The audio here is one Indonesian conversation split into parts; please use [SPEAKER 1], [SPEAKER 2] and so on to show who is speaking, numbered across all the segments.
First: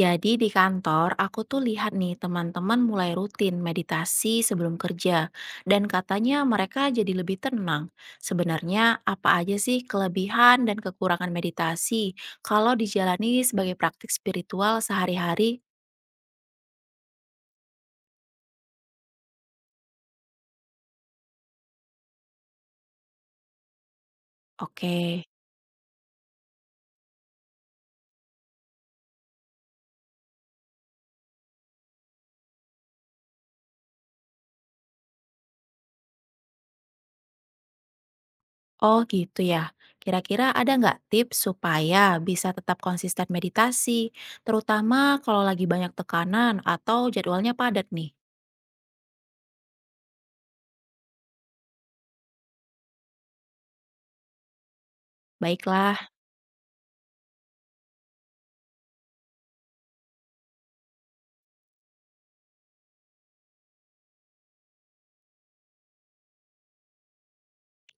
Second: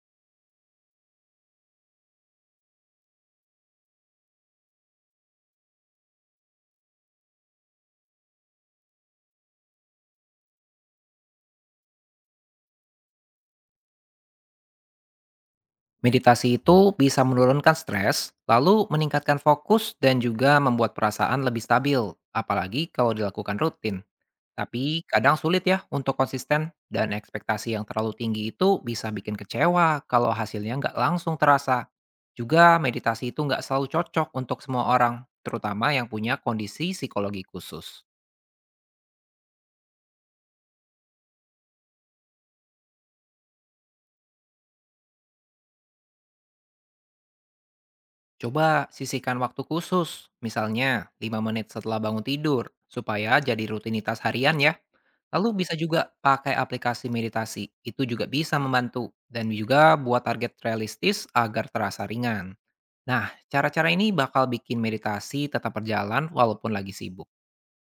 [SPEAKER 1] Jadi di kantor aku tuh lihat nih teman-teman mulai rutin meditasi sebelum kerja dan katanya mereka jadi lebih tenang. Sebenarnya apa aja sih kelebihan dan kekurangan meditasi kalau dijalani sebagai praktik spiritual sehari-hari?
[SPEAKER 2] Meditasi itu bisa menurunkan stres, lalu meningkatkan fokus dan juga membuat perasaan lebih stabil, apalagi kalau dilakukan rutin.
[SPEAKER 1] Oke,
[SPEAKER 2] Tapi kadang sulit ya untuk konsisten dan ekspektasi yang terlalu tinggi itu bisa bikin kecewa kalau hasilnya nggak langsung terasa. Juga meditasi itu nggak selalu cocok untuk semua orang, terutama yang punya kondisi psikologi khusus.
[SPEAKER 1] oh gitu ya. Kira-kira ada nggak tips supaya bisa tetap konsisten meditasi, terutama kalau lagi banyak tekanan atau jadwalnya padat nih?
[SPEAKER 2] Coba sisihkan waktu khusus, misalnya 5 menit setelah bangun tidur, supaya jadi rutinitas harian ya. Lalu bisa juga
[SPEAKER 1] Baiklah.
[SPEAKER 2] pakai aplikasi meditasi, itu juga bisa membantu. Dan juga buat target realistis agar terasa ringan. Nah, cara-cara ini bakal bikin meditasi tetap berjalan walaupun lagi sibuk.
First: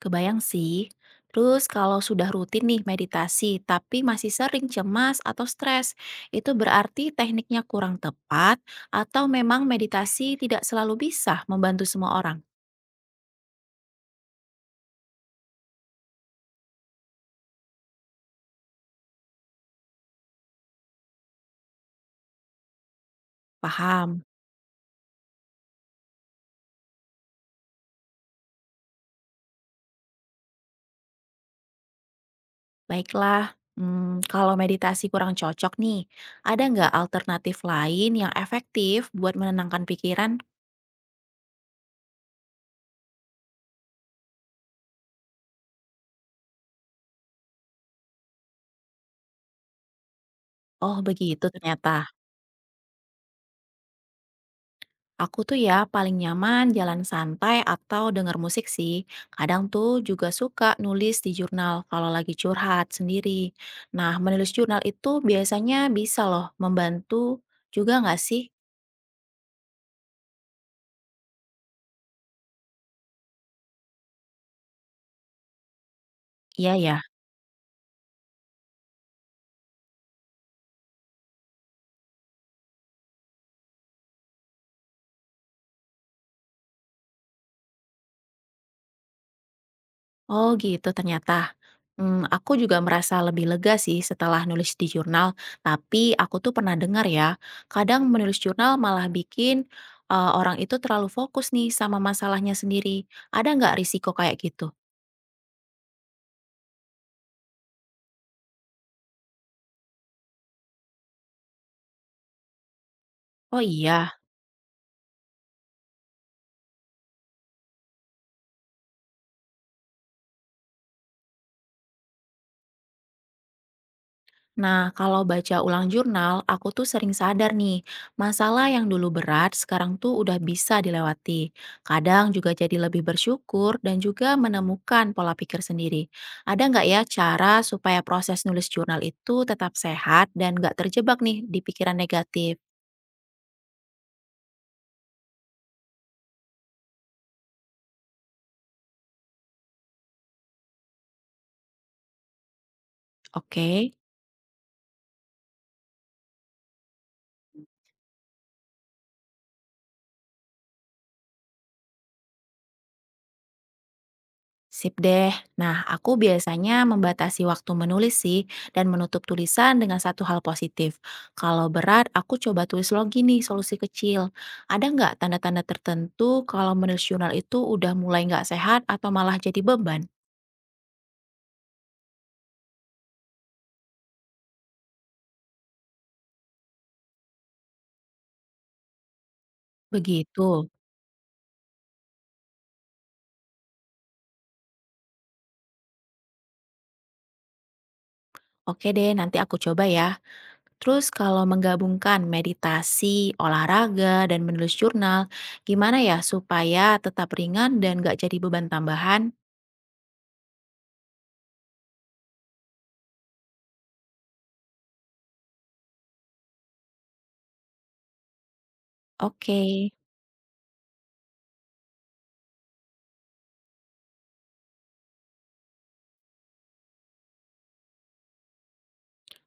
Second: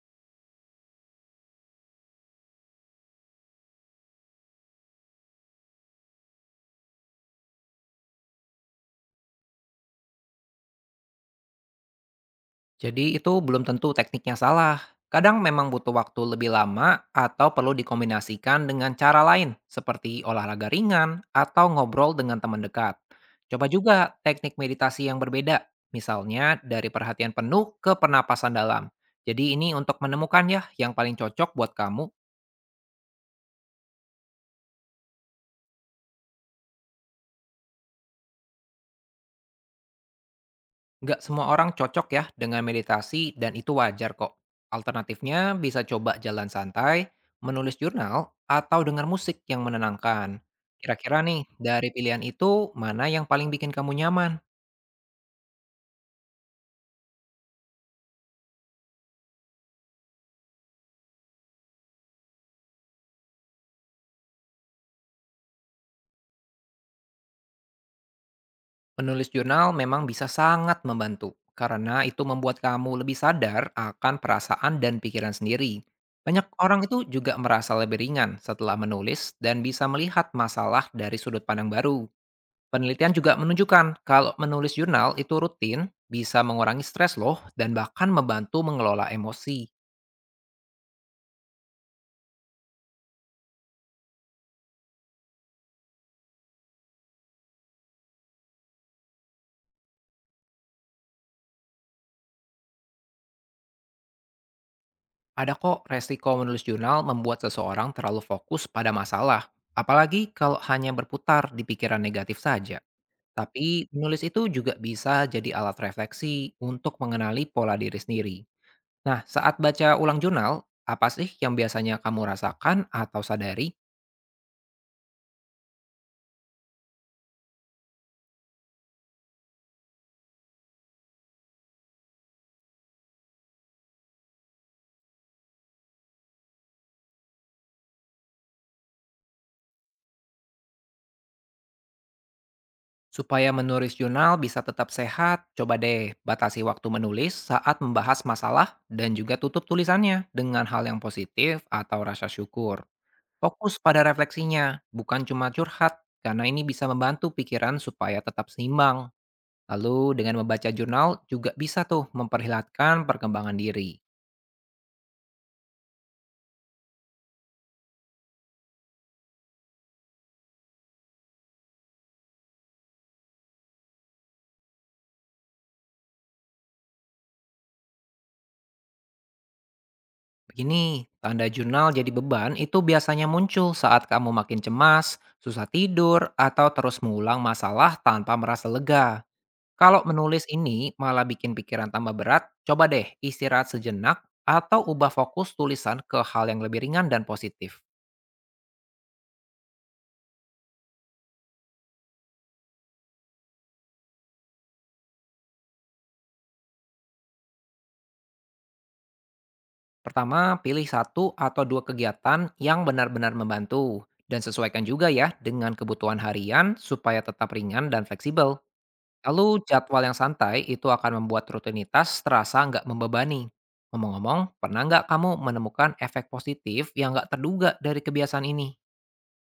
[SPEAKER 1] Kebayang sih. Terus kalau sudah rutin nih meditasi, tapi masih sering cemas atau stres, itu berarti tekniknya kurang tepat atau memang meditasi tidak selalu bisa membantu semua orang.
[SPEAKER 2] Jadi itu belum tentu tekniknya salah. Kadang memang butuh waktu lebih lama atau perlu dikombinasikan dengan cara lain seperti olahraga ringan atau ngobrol dengan teman dekat. Coba juga
[SPEAKER 1] Paham?
[SPEAKER 2] teknik meditasi yang berbeda, misalnya dari perhatian penuh ke pernapasan dalam. Jadi ini untuk menemukan ya yang paling cocok buat kamu.
[SPEAKER 1] Baiklah, kalau meditasi kurang cocok nih, ada nggak alternatif lain yang efektif buat menenangkan pikiran?
[SPEAKER 2] Nggak semua orang cocok ya dengan meditasi dan itu wajar kok. Alternatifnya bisa coba jalan santai, menulis jurnal, atau dengar musik yang menenangkan.
[SPEAKER 1] Oh
[SPEAKER 2] Kira-kira nih,
[SPEAKER 1] begitu
[SPEAKER 2] dari
[SPEAKER 1] ternyata.
[SPEAKER 2] pilihan itu, mana yang paling bikin kamu nyaman?
[SPEAKER 1] Aku tuh ya paling nyaman jalan santai atau denger musik sih. Kadang tuh juga suka nulis di jurnal kalau lagi curhat sendiri. Nah, menulis jurnal itu biasanya bisa loh membantu juga nggak sih?
[SPEAKER 2] Menulis jurnal memang bisa sangat membantu, karena itu membuat kamu lebih sadar akan perasaan dan pikiran sendiri. Banyak
[SPEAKER 1] Iya
[SPEAKER 2] orang
[SPEAKER 1] ya.
[SPEAKER 2] itu juga merasa lebih ringan setelah menulis dan bisa melihat masalah dari sudut pandang baru. Penelitian juga menunjukkan kalau menulis jurnal itu rutin bisa mengurangi stres loh dan bahkan membantu mengelola emosi.
[SPEAKER 1] Oh gitu ternyata. Aku juga merasa lebih lega sih setelah nulis di jurnal. Tapi aku tuh pernah dengar ya, kadang menulis jurnal malah bikin orang itu terlalu fokus nih sama masalahnya sendiri. Ada nggak risiko kayak gitu?
[SPEAKER 2] Ada kok resiko menulis jurnal membuat seseorang terlalu fokus pada masalah, apalagi kalau hanya berputar di pikiran negatif saja.
[SPEAKER 1] Oh
[SPEAKER 2] Tapi
[SPEAKER 1] iya.
[SPEAKER 2] menulis itu juga bisa jadi alat refleksi untuk mengenali pola diri sendiri. Nah, saat baca ulang jurnal, apa sih yang biasanya kamu rasakan atau sadari?
[SPEAKER 1] Nah, kalau baca ulang jurnal, aku tuh sering sadar nih, masalah yang dulu berat sekarang tuh udah bisa dilewati. Kadang juga jadi lebih bersyukur dan juga menemukan pola pikir sendiri. Ada nggak ya cara supaya proses nulis jurnal itu tetap sehat dan nggak terjebak nih di pikiran negatif?
[SPEAKER 2] Supaya menulis jurnal bisa tetap sehat, coba deh batasi waktu menulis saat membahas masalah dan juga tutup tulisannya dengan hal yang positif atau rasa syukur. Fokus
[SPEAKER 1] Oke.
[SPEAKER 2] pada refleksinya, bukan cuma curhat, karena ini bisa membantu pikiran supaya tetap seimbang. Lalu dengan membaca jurnal juga bisa tuh memperlihatkan perkembangan diri.
[SPEAKER 1] Sip deh. Nah, aku biasanya membatasi waktu menulis sih dan menutup tulisan dengan satu hal positif. Kalau berat, aku coba tulis lagi nih solusi kecil. Ada nggak tanda-tanda tertentu kalau menulis jurnal itu udah mulai nggak sehat atau malah jadi beban?
[SPEAKER 2] Begini, tanda jurnal jadi beban itu biasanya muncul saat kamu makin cemas, susah tidur, atau terus mengulang masalah tanpa merasa lega. Kalau menulis
[SPEAKER 1] Begitu.
[SPEAKER 2] ini malah bikin pikiran tambah berat, coba deh istirahat sejenak atau ubah fokus tulisan ke hal yang lebih ringan dan positif.
[SPEAKER 1] Oke deh, nanti aku coba ya. Terus kalau menggabungkan meditasi, olahraga, dan menulis jurnal, gimana ya supaya tetap ringan dan nggak jadi beban tambahan?
[SPEAKER 2] Pertama, pilih satu atau dua kegiatan yang benar-benar membantu dan sesuaikan juga ya dengan kebutuhan harian supaya tetap ringan dan fleksibel.
[SPEAKER 1] Oke.
[SPEAKER 2] Lalu jadwal yang santai itu akan membuat rutinitas terasa nggak membebani. Ngomong-ngomong, pernah nggak kamu menemukan efek positif yang nggak terduga dari kebiasaan ini?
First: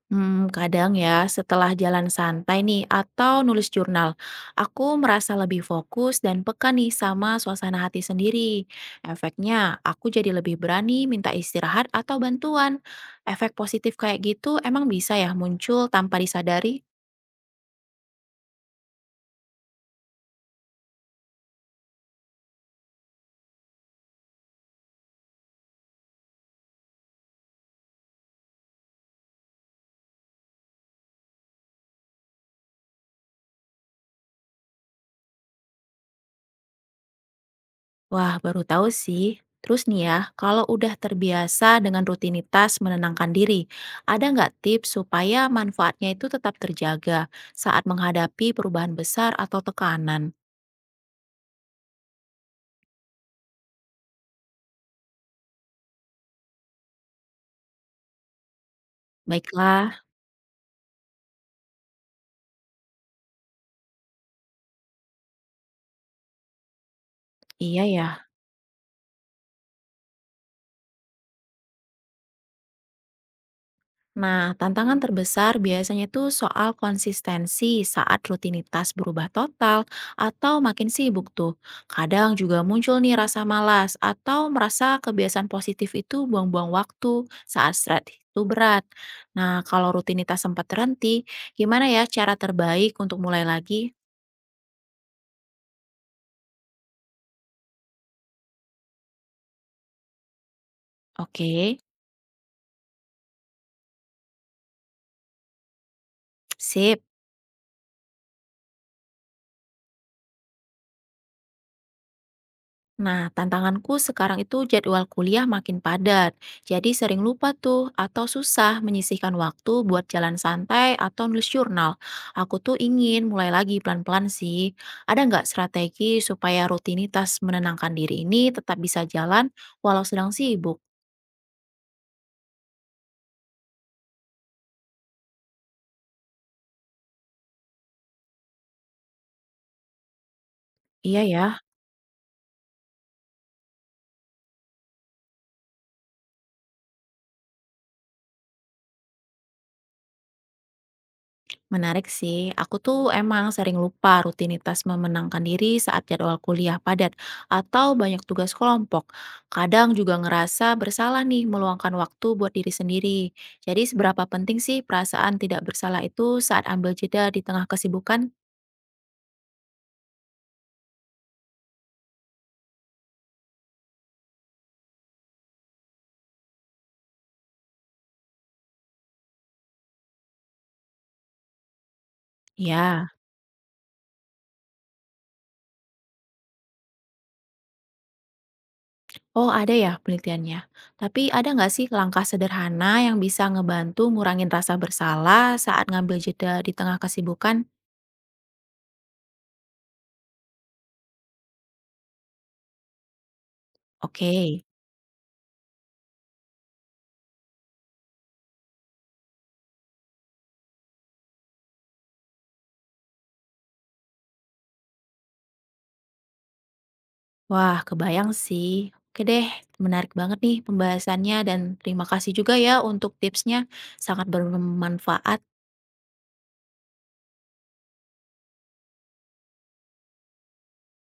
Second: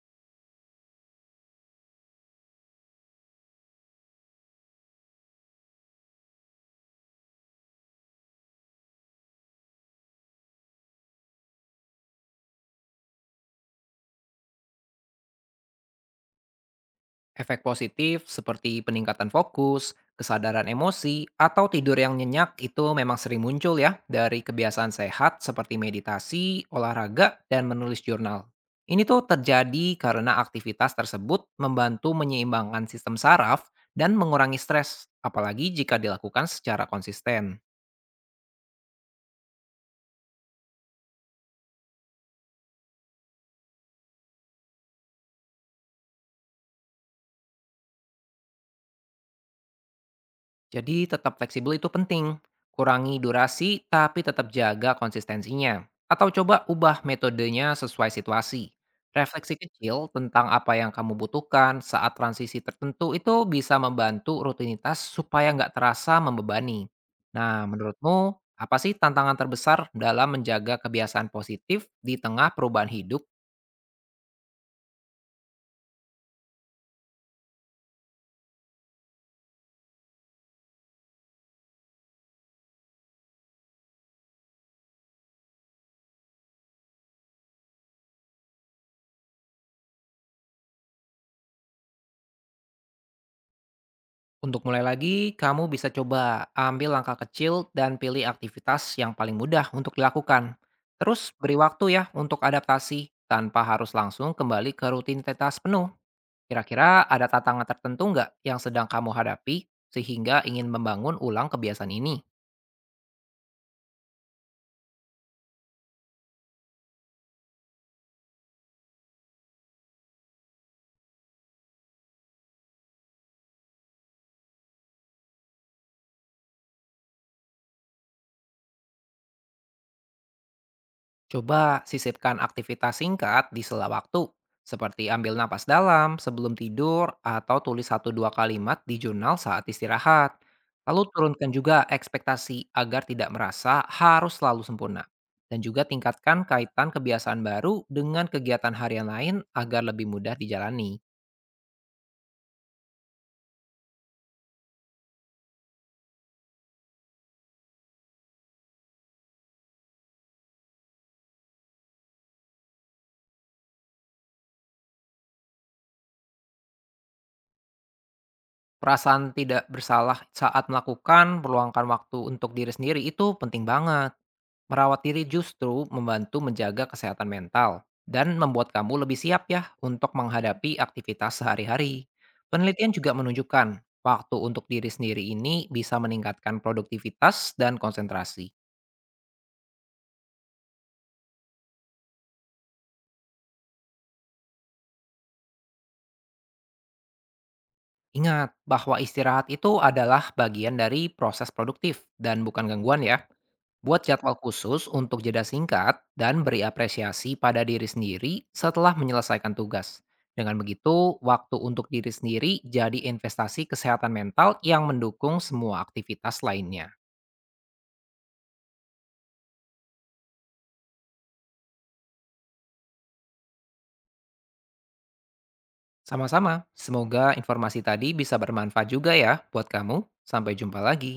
[SPEAKER 1] Kadang ya, setelah jalan santai nih atau nulis jurnal, aku merasa lebih fokus dan peka nih sama suasana hati sendiri. Efeknya, aku jadi lebih berani minta istirahat atau bantuan. Efek positif kayak gitu emang bisa ya muncul tanpa disadari?
[SPEAKER 2] Efek positif seperti peningkatan fokus, kesadaran emosi, atau tidur yang nyenyak itu memang sering muncul ya dari kebiasaan sehat seperti meditasi, olahraga, dan menulis jurnal. Ini tuh terjadi karena aktivitas tersebut membantu menyeimbangkan sistem saraf dan mengurangi stres, apalagi jika dilakukan secara konsisten.
[SPEAKER 1] Wah, baru tahu sih. Terus nih ya, kalau udah terbiasa dengan rutinitas menenangkan diri, ada nggak tips supaya manfaatnya itu tetap terjaga saat menghadapi perubahan besar atau tekanan?
[SPEAKER 2] Jadi tetap fleksibel itu penting. Kurangi durasi tapi tetap jaga konsistensinya. Atau coba ubah metodenya sesuai situasi. Refleksi
[SPEAKER 1] Baiklah,
[SPEAKER 2] kecil tentang apa yang kamu butuhkan saat transisi tertentu itu bisa membantu rutinitas supaya nggak terasa membebani. Nah,
[SPEAKER 1] iya ya.
[SPEAKER 2] menurutmu apa sih tantangan terbesar dalam menjaga kebiasaan positif di tengah perubahan hidup?
[SPEAKER 1] Nah, tantangan terbesar biasanya itu soal konsistensi saat rutinitas berubah total atau makin sibuk tuh. Kadang juga muncul nih rasa malas atau merasa kebiasaan positif itu buang-buang waktu saat stres itu berat. Nah, kalau rutinitas sempat terhenti, gimana ya cara terbaik untuk mulai lagi?
[SPEAKER 2] Untuk mulai lagi, kamu bisa coba ambil langkah kecil dan pilih aktivitas yang paling mudah untuk dilakukan. Terus
[SPEAKER 1] Oke,
[SPEAKER 2] beri waktu ya untuk adaptasi tanpa harus langsung kembali ke rutinitas penuh.
[SPEAKER 1] sip.
[SPEAKER 2] Kira-kira ada tantangan tertentu nggak yang sedang kamu hadapi sehingga ingin membangun ulang kebiasaan ini?
[SPEAKER 1] Nah, tantanganku sekarang itu jadwal kuliah makin padat. Jadi sering lupa tuh atau susah menyisihkan waktu buat jalan santai atau nulis jurnal. Aku tuh ingin mulai lagi pelan-pelan sih. Ada nggak strategi supaya rutinitas menenangkan diri ini tetap bisa jalan walau sedang sibuk?
[SPEAKER 2] Coba sisipkan aktivitas singkat di sela waktu, seperti ambil napas dalam sebelum tidur atau tulis satu dua kalimat di jurnal saat istirahat. Lalu
[SPEAKER 1] Iya
[SPEAKER 2] turunkan
[SPEAKER 1] ya.
[SPEAKER 2] juga ekspektasi agar tidak merasa harus selalu sempurna. Dan juga tingkatkan kaitan kebiasaan baru dengan kegiatan harian lain agar lebih mudah dijalani.
[SPEAKER 1] Menarik sih, aku tuh emang sering lupa rutinitas memenangkan diri saat jadwal kuliah padat atau banyak tugas kelompok. Kadang juga ngerasa bersalah nih meluangkan waktu buat diri sendiri. Jadi seberapa penting sih perasaan tidak bersalah itu saat ambil jeda di tengah kesibukan?
[SPEAKER 2] Perasaan tidak bersalah saat melakukan, meluangkan waktu untuk diri sendiri itu penting banget. Merawat diri justru membantu menjaga kesehatan mental dan membuat kamu lebih siap ya untuk menghadapi aktivitas sehari-hari. Penelitian
[SPEAKER 1] Ya,
[SPEAKER 2] juga menunjukkan waktu untuk diri sendiri ini bisa meningkatkan produktivitas dan konsentrasi.
[SPEAKER 1] oh ada ya penelitiannya. Tapi ada nggak sih langkah sederhana yang bisa ngebantu ngurangin rasa bersalah saat ngambil jeda di tengah kesibukan?
[SPEAKER 2] Ingat bahwa istirahat itu adalah bagian dari proses produktif dan bukan gangguan ya. Buat
[SPEAKER 1] Oke.
[SPEAKER 2] jadwal khusus untuk jeda singkat dan beri apresiasi pada diri sendiri setelah menyelesaikan tugas. Dengan begitu, waktu untuk diri sendiri jadi investasi kesehatan mental yang mendukung semua aktivitas lainnya.
[SPEAKER 1] Wah, kebayang sih. Oke deh, menarik banget nih pembahasannya dan terima kasih juga ya untuk tipsnya. Sangat bermanfaat.
[SPEAKER 2] Sama-sama, semoga informasi tadi bisa bermanfaat juga ya buat kamu. Sampai jumpa lagi.